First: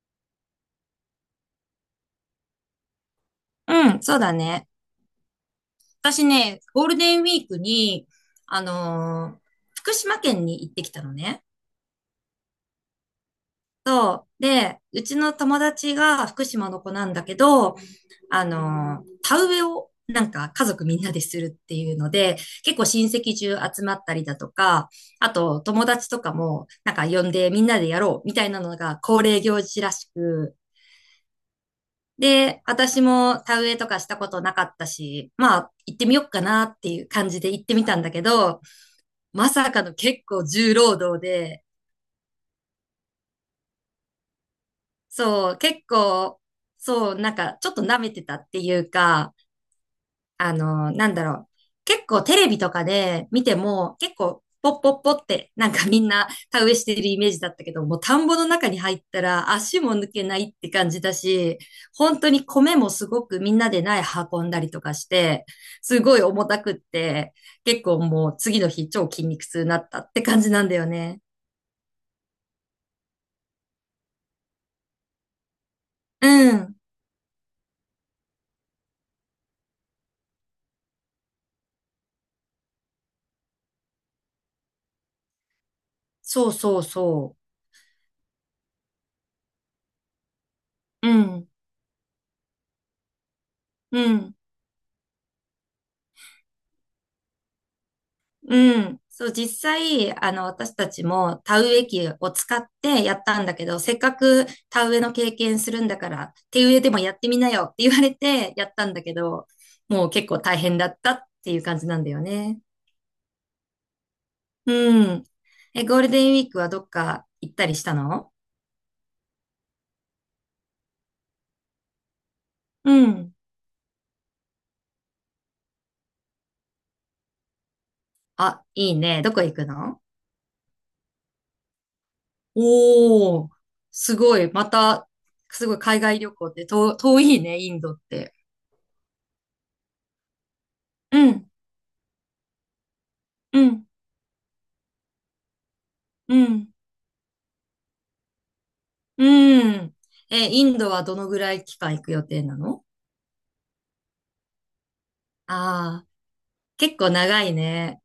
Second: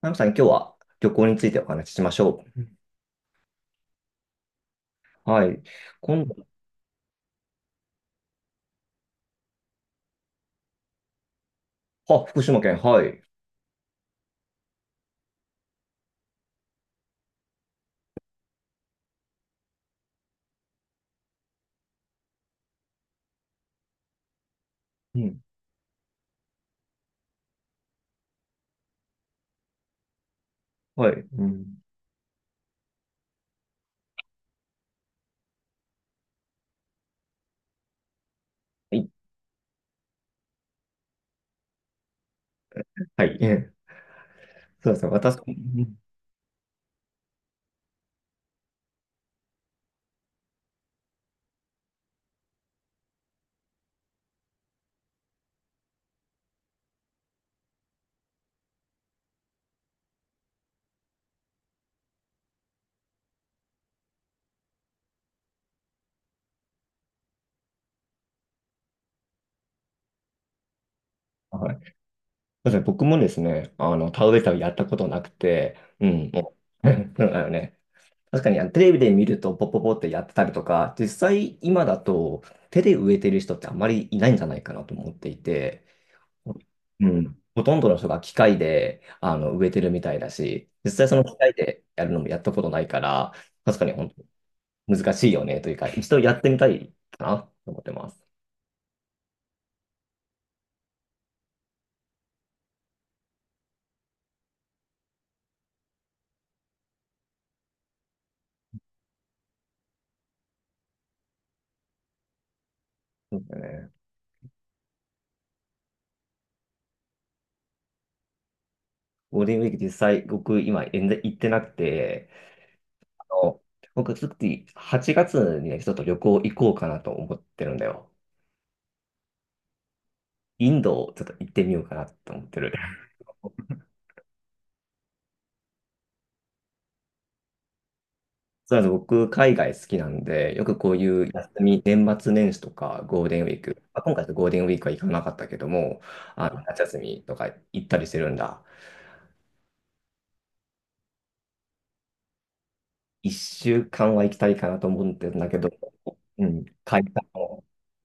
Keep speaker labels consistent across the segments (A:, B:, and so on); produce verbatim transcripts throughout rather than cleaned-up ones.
A: ナムさん、今日は旅行についてお話ししましょうん
B: うん、そうだね。
A: う。はい。
B: 私
A: 今度、
B: ね、ゴールデンウィークに、あのー福島県に行ってきたのね。
A: あ、福島県、はい。
B: で、うちの友達が福島の子なんだけど、あのー田植えをなんか家族みんなでするっていうので、結構親戚中集まったりだとか、
A: う
B: あ
A: ん。
B: と友達とかもなんか呼んでみんなでやろうみたいなのが恒例行事らしく、
A: はい。うん。
B: で、私も田植えとかしたことなかったし、まあ行ってみよっかなっていう感じで行ってみたんだけど、
A: はい。
B: まさかの結構重労働で、
A: はい。ええ、そうですね。私、う
B: そう、結
A: ん
B: 構、そう、なんかちょっと舐めてたっていうか、あの、なんだろう。結構テレビとかで見ても、結構ポッポッポってなんかみんな田植えしてるイメージだったけど、もう田んぼの中に入ったら足も抜けないって感じだし、本当に米もすごくみんなで苗運んだりとかして、すごい重たくって、結構もう次の日超筋肉痛になったって感じなんだよね。
A: はい。そうですね。僕もですね、あの、田植え旅やったことなくて、うん。
B: う
A: も
B: ん。
A: う うんあの ね、確かにあのテレビで見るとポポポってやってたりとか、実際今だと手で植えてる人ってあんまりいないんじゃないかなと思っていて、
B: そうそう
A: う
B: そ
A: ん。ほとんどの人が機械で、あの、植えてるみたいだし、実際
B: う。う
A: その機
B: ん、
A: 械でやるのもやったことないから、確かに
B: う
A: 本
B: ん、
A: 当難しいよねというか、一度やってみたいかなと思ってます。
B: うん。そう、実際、あの、私たちも田植え機を使ってやったんだけど、せっかく田植えの経験するんだから、手植えでもやってみなよって言われてやったんだけど、もう結構大変だったっていう感じなんだよね。
A: そうだね。
B: うん。え、ゴールデンウィークはどっか行ったりしたの？
A: ゴールデンウィーク実際僕今全然行ってなくて、
B: う
A: あ
B: ん。
A: の、僕ちょっとはちがつにね、ちょっと旅行行こうかなと思ってるんだよ。
B: あ、いいね。どこ行くの？
A: インドをちょっと行ってみようかなと思ってる。
B: おー、すごい。また、すごい海外旅行ってと遠いね、インドって。
A: そうなんです。僕、海外好きなんで、よくこうい
B: う
A: う休
B: ん、
A: み、年末年始とかゴールデンウィ
B: う
A: ーク、
B: ん、
A: まあ、今回のゴールデンウィークは行かなかったけども、
B: う
A: あの
B: ん、
A: 夏休みとか行ったりしてるんだ。
B: うん。え、インドはどのぐらい期間行く予定なの？
A: いっしゅうかんは行きたいかなと思ってるんだけど、
B: ああー、
A: うん、
B: 結
A: 会
B: 構
A: 社
B: 長い
A: の、
B: ね。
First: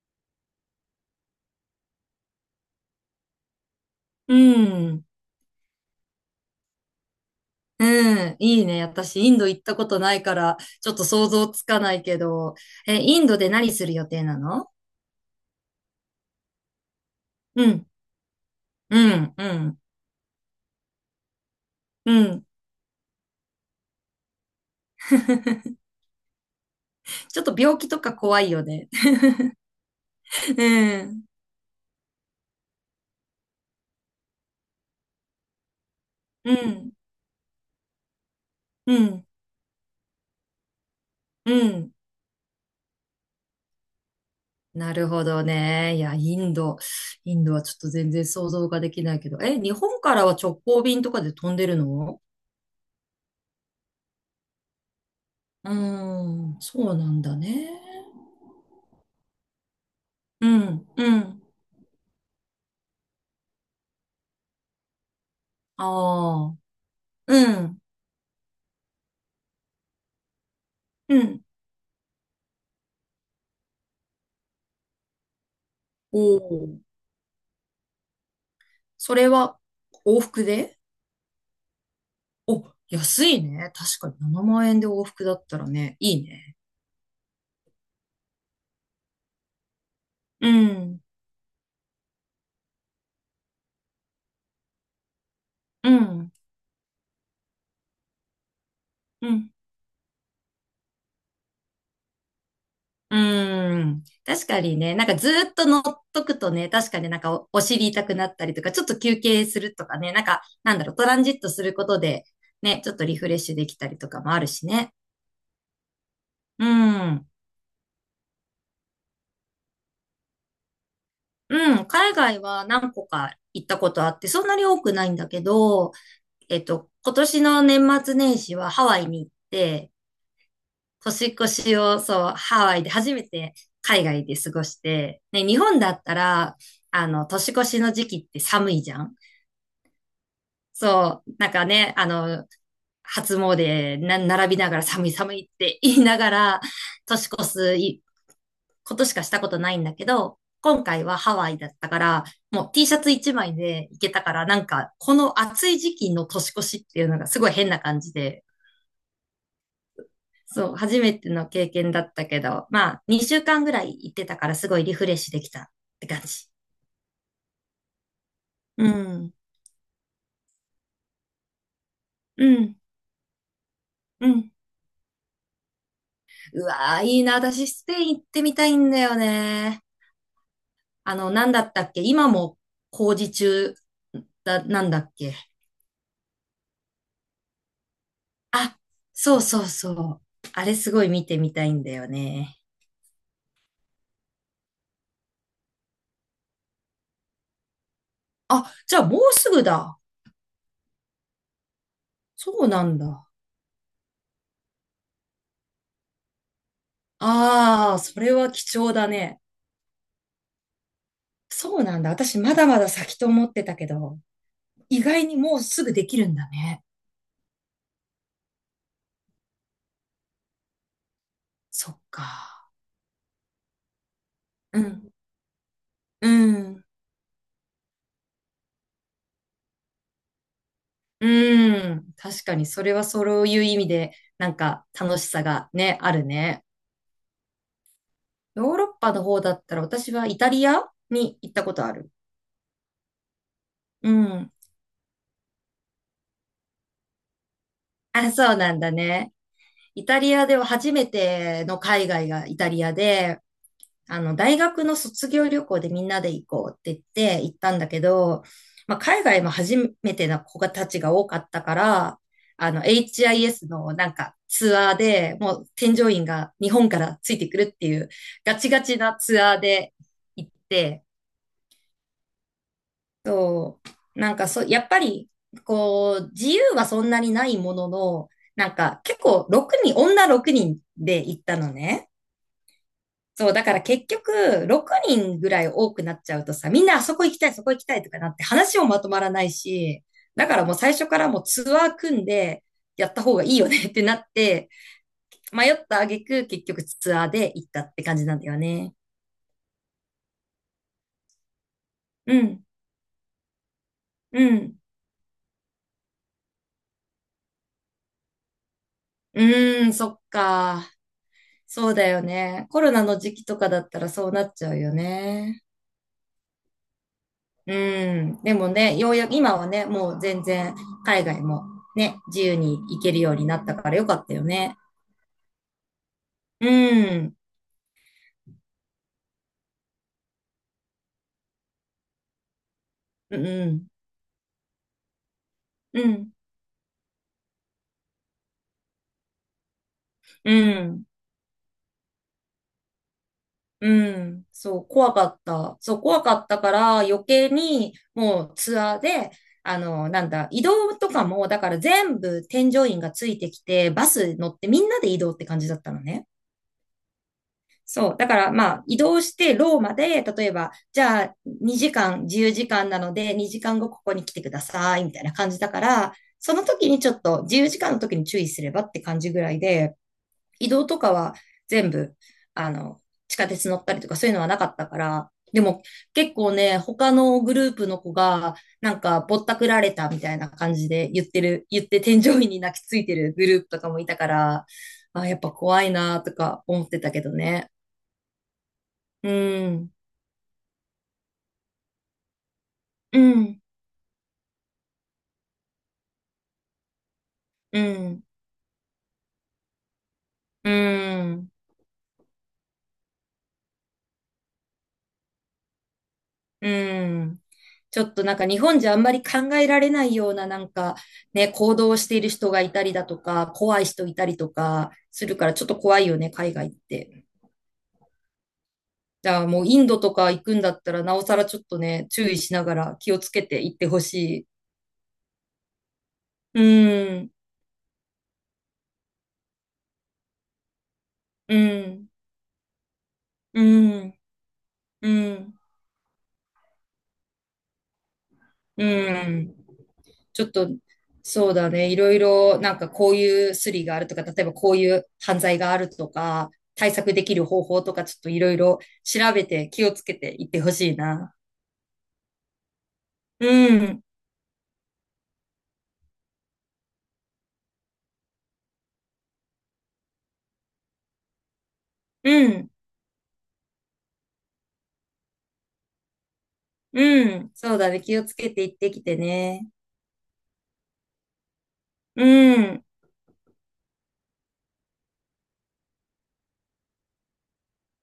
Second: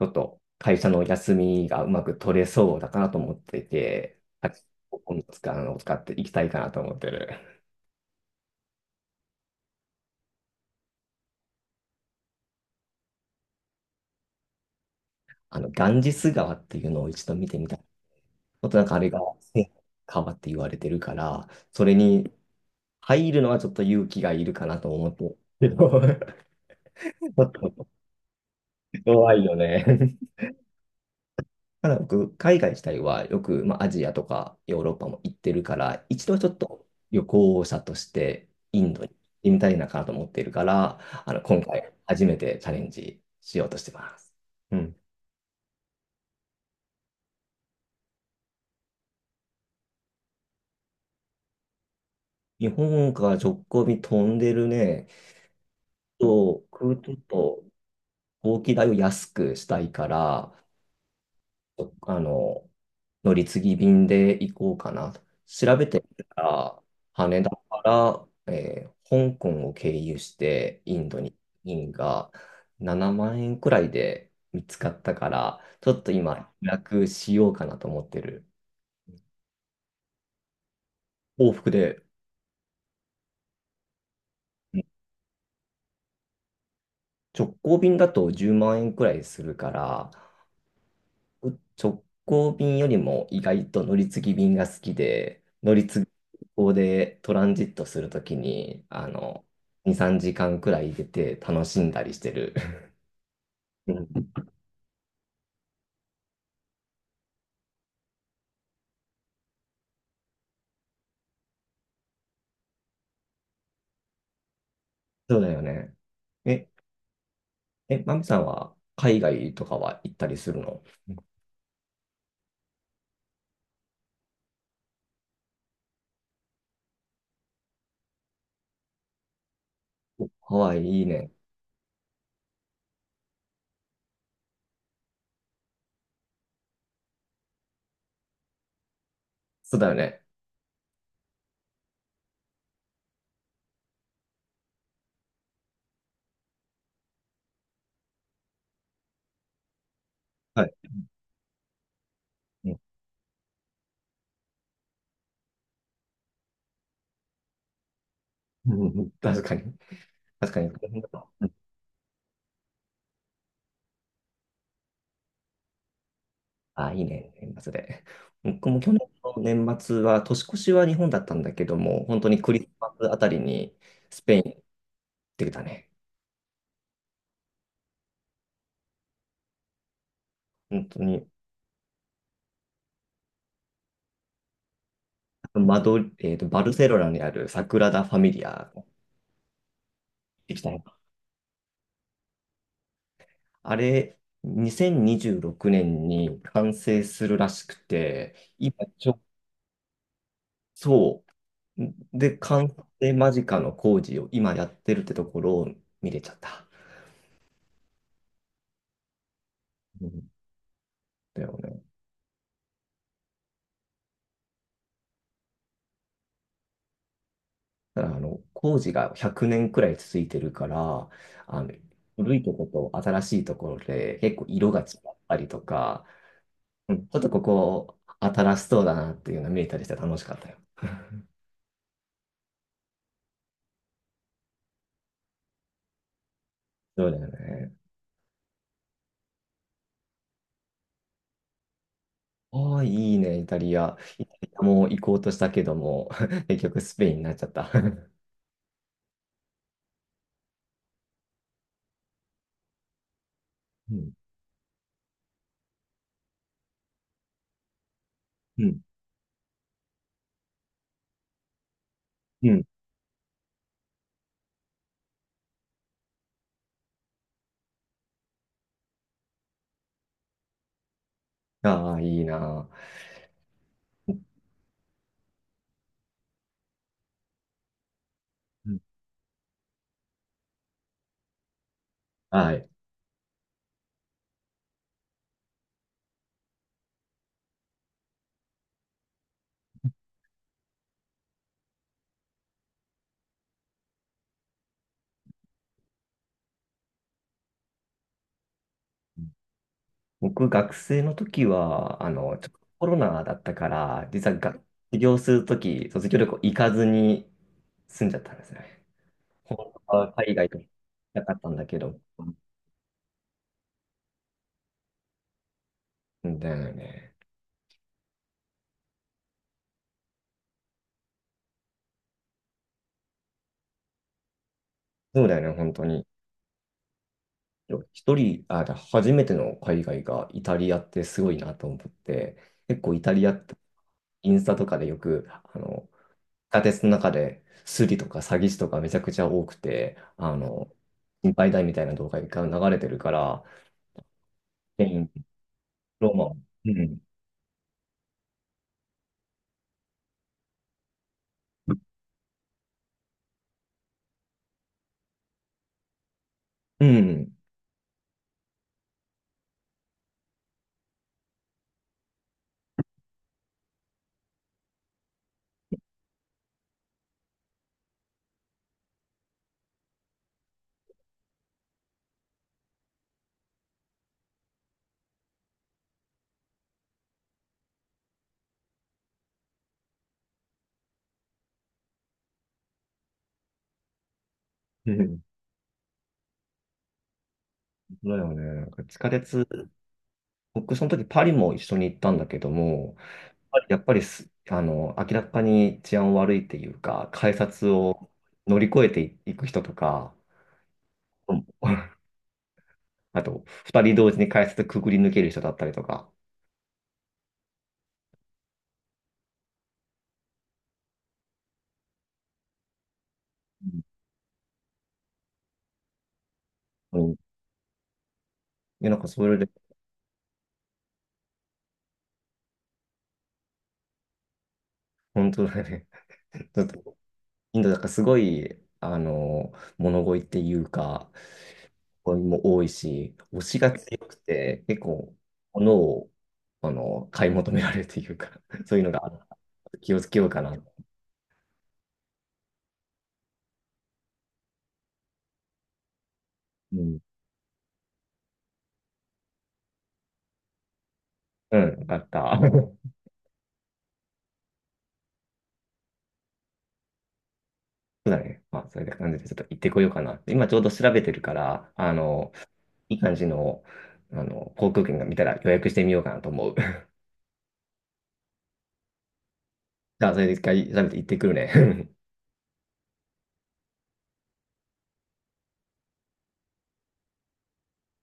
A: ちょっと会社の休みがうまく取れそうだかなと思っていて、
B: う
A: あ
B: ん、
A: 今度使うのを使って行きたいかなと思ってる。
B: うん、いいね。私、インド行ったことないから、ちょっと想像つかないけど、え、インドで何する予定なの？
A: あの、ガンジス川っていうのを一度見てみ
B: う
A: たい。ち
B: ん、
A: ょっとなんかあ
B: う
A: れが
B: ん、うん、
A: 川って言われてるから、それ
B: う
A: に、
B: ん。
A: 入るのはちょっと勇気がいるかなと思って。け ど ち
B: ち
A: ょ
B: ょっ
A: っ
B: と病
A: と
B: 気とか怖いよね。
A: 弱いよね。
B: うん、
A: ただ僕、海外自体はよく、まあ、アジアとかヨーロッパも行ってるから、一度ちょ
B: う
A: っと
B: ん、
A: 旅行者としてイン
B: う
A: ドに行っ
B: ん、
A: てみたいなかなと思っているから、あの、
B: う
A: 今回
B: ん。
A: 初めてチャレンジしようとしてます。う
B: な
A: ん。
B: るほどね。いや、インド。インドはちょっと全然想像ができないけど。え、日本からは直行便とかで飛んでるの？
A: 日本から直行便飛んでるね、
B: うーん、
A: と
B: そう
A: 空
B: な
A: 港
B: んだ
A: と
B: ね。
A: 飛行機代を安くしたいか
B: う
A: ら、
B: ん、うん。
A: あの、乗り継ぎ便で行こうかなと。調べてみた
B: ああ、
A: ら、羽田
B: う
A: か
B: ん、
A: ら、えー香港を経由してイン
B: う
A: ドに、
B: ん。
A: 便がななまん円くらいで見つかったから、ちょっと
B: お
A: 今、予
B: お、
A: 約しようかなと思ってる。
B: それは往復で？
A: 往復で、
B: お、安いね。確かにななまん
A: う
B: 円
A: ん
B: で往復だったらね、いいね。
A: 直行便だとじゅうまん円くらいするから、
B: うん、
A: 直行便よりも意外と乗り継ぎ便が好きで、乗り
B: う
A: 継ぎ
B: ん、
A: 便でトランジットするときに、あ
B: う
A: の、
B: ん。
A: に、さんじかんくらい出て楽しんだりしてる。
B: うー
A: う
B: ん。
A: ん、
B: 確かにね、なんかずーっと乗っとくとね、確かになんかお、お尻痛くなったりとか、ちょっと休憩するとかね、なんか、なんだろう、トランジットすることで、ね、ちょっとリフレッシュできたりとかもあるしね。
A: そうだよね。
B: う
A: え、
B: ん。
A: え、マミさんは海外とかは行ったりするの？
B: うん。海外は何個か行ったことあって、そんなに多くないんだけど、えっと、今年の年末年始はハワイに行って、
A: ハワイいい
B: 年
A: ね。
B: 越しを、そう、ハワイで初めて海外で過ごして、ね、日本だったら、あの、年越しの時期って寒いじゃん。
A: そうだよね。
B: そう、なんかね、あの、初詣な、並びながら寒い寒いって言いながら、年越すいことしかしたことないんだけど、
A: はい。
B: 今回はハワイだったから、も
A: う
B: う
A: ん
B: T シャツいちまいで行けたから、なんか、この暑い時期の年越しっていうのがすごい変な感じで、
A: うん、うん確かに。確かに。
B: そう、
A: この
B: 初
A: 辺だ
B: めて
A: とう
B: の
A: ん
B: 経験だったけど、まあ、にしゅうかんぐらい行ってたから、すごいリフレッシュできたって感じ。
A: あ、いいね。年末で。僕も
B: う
A: 去年
B: ん。
A: の年末は、年越しは日本だったんだけども、本当に
B: う
A: クリス
B: ん。
A: マスあたりに、ス
B: う
A: ペイン
B: ん。
A: ってたね。
B: うわー、いいな。私、スペイン行ってみたいんだよね。
A: 本当
B: あ
A: に、
B: の、なんだったっけ今も工事中だ、なんだっけ？
A: マドリえーと、バルセロナにあるサグラダ・ファミリア
B: あ、そうそうそう。
A: でき
B: あ
A: た
B: れ
A: ね。
B: すごい見てみたいんだよね。
A: あれ、にせんにじゅうろくねんにじゅうろくねんに完成するらしくて、
B: あ、
A: 今
B: じゃあ
A: ち
B: も
A: ょ、
B: うすぐだ。
A: そう。で、
B: そ
A: 完
B: うなん
A: 成
B: だ。
A: 間近の工事を今やってるってところを見れちゃった。
B: ああ、それは貴重だね。
A: うんだよ
B: そ
A: ね。
B: うなんだ。私まだまだ先と思ってたけど、意外にもうすぐできるんだね。
A: だからあの、工事がひゃくねんくねんくらい続いてるから、あの、
B: そっ
A: 古いとこ
B: か。
A: と新しいところで結構色
B: う
A: が違
B: ん。
A: ったりとか、
B: うん。
A: うん、ちょっとここ新しそうだなっていうの見えたりして楽しかったよ。
B: うん。確かに、それはそういう意味で、なんか楽しさがね、あるね。
A: そうだよね。
B: ヨーロッパの方だったら私はイタリアに行ったことある。
A: ああ、いいね、イタリア。
B: う
A: イタリ
B: ん。
A: アも行こうとしたけども、結局スペインになっちゃった。
B: あ、そうなんだね。イタリアでは初めての海外がイタリアで、
A: うん、
B: あの、大学の卒業旅行でみんなで行こうって言って行ったんだけど、
A: うん、
B: まあ、海外も初めての子たちが多かったから、
A: うん。
B: あの、エイチアイエス のなんかツアーで、もう添乗員が日本からついてくるっていうガチガチなツアーで行って、
A: ああ、いいな。
B: そう。なんかそう、やっぱり、こう、自由はそんなにないものの、な
A: う
B: ん
A: ん、
B: か結構ろくにん、女ろくにんで行ったのね。
A: はい。
B: そう、だから結局、ろくにんぐらい多くなっちゃうとさ、みんなあそこ行きたい、そこ行きたいとかなって話もまとまらないし、だからもう最初からもうツアー組んでやった方がいいよねってなって、迷った挙句結局ツアーで行ったって感じなんだよね。
A: 僕、学生の時は、あ
B: う
A: の、ちょっと
B: ん、
A: コロナだったから、実は
B: う
A: が卒
B: ん、
A: 業する時、卒業旅行行かずに住んじゃったんですね。
B: う
A: 本
B: ーん、
A: 当
B: そ
A: は
B: っ
A: 海外と行き
B: か。
A: たかったんだけ
B: そう
A: ど、
B: だよね。コロナの時期とかだったらそうなっちゃうよね。
A: うんだよね。
B: うん。でもね、ようやく今はね、もう全然海外もね、自由に行けるようになったからよかったよね。
A: そうだよね、本当に。
B: うん。
A: 一人、あ、初めての海外がイタリアってすごいなと思って、結構イタリア
B: う
A: って
B: ん。
A: インスタとかでよく、あの、
B: うん。
A: 地下鉄の中でスリとか詐欺師とかめちゃくちゃ多くて、あ
B: う
A: の、
B: ん。
A: 心配だみたいな動画が流れてるから、
B: うん。
A: ス
B: そ
A: ペ
B: う、
A: イン
B: 怖かった。そう、
A: ロー
B: 怖
A: マ、
B: かったか
A: うん、
B: ら余計にもうツアーで、あの、なんだ、移動とかも、だから全部添乗員がついてきて、バス乗ってみんなで移動って感じだったのね。
A: うん、
B: そう。だから、まあ、移動してローマで、例えば、じゃあ、にじかん、自由時間なので、にじかんごここに来てください、みたいな感じだから、その時にちょっと、自由時間の時に注意すればって感じぐらいで、移動とかは全部、あの、地下鉄乗ったりとかそういうのはなかったから、でも結構ね、他のグループの子が、なんか、ぼったくられたみたいな感じで言ってる、言って添乗員に泣きついてるグループとかもいたから、
A: うん、
B: あ、やっぱ怖いなとか思ってたけどね。
A: そうだよね。なんか地下
B: う
A: 鉄、
B: ん、
A: 僕その時パリも一緒に行ったんだけども、
B: うん、
A: やっぱりす、あの、明らかに治安悪いっていうか、改札
B: う
A: を
B: ん、
A: 乗り越えていく人とか、
B: う
A: うん
B: ん、
A: あと、二人同時に改札くぐり抜ける人だったりとか、
B: うん。ちょっとなんか日本じゃあんまり考えられないようななんかね、行動をしている人がいたりだとか、怖い人いたりとかするからちょっと怖いよね、海外っ
A: うん。うんい
B: て。
A: や、なんかそ
B: じ
A: れ
B: ゃあ
A: で、
B: もうインドとか行くんだったらなおさらちょっとね、注意しながら気をつけて行ってほしい。
A: 本当だね。ち
B: う
A: ょっと、
B: ん、
A: インドだからすごい、あの、物乞いっていうか、
B: うん、
A: 物乞いも多いし、推し
B: う
A: が強く
B: ん、
A: て、結
B: う
A: 構、
B: ん、
A: 物を、あの、買い求められるというか、そうい
B: う
A: うのが
B: ん。
A: 気をつけようか
B: ちょっ
A: な。
B: と、そうだね。いろいろ、なんかこういうスリがあるとか、例えばこういう犯罪があるとか、
A: う
B: 対
A: ん。
B: 策できる方法とか、ちょっといろいろ調べて気をつけていってほしいな。
A: うん、よかった。
B: うん、
A: そうだね。まあ、そういう感じでちょっと行ってこようかな、今ちょうど調べてるから、あの、
B: うん、
A: いい感じの、あの、航空券が見たら予約してみようかなと思う。
B: うん。そうだね。気をつけていってきてね。
A: じゃあ、それで一回調べて行ってくるね。
B: うん。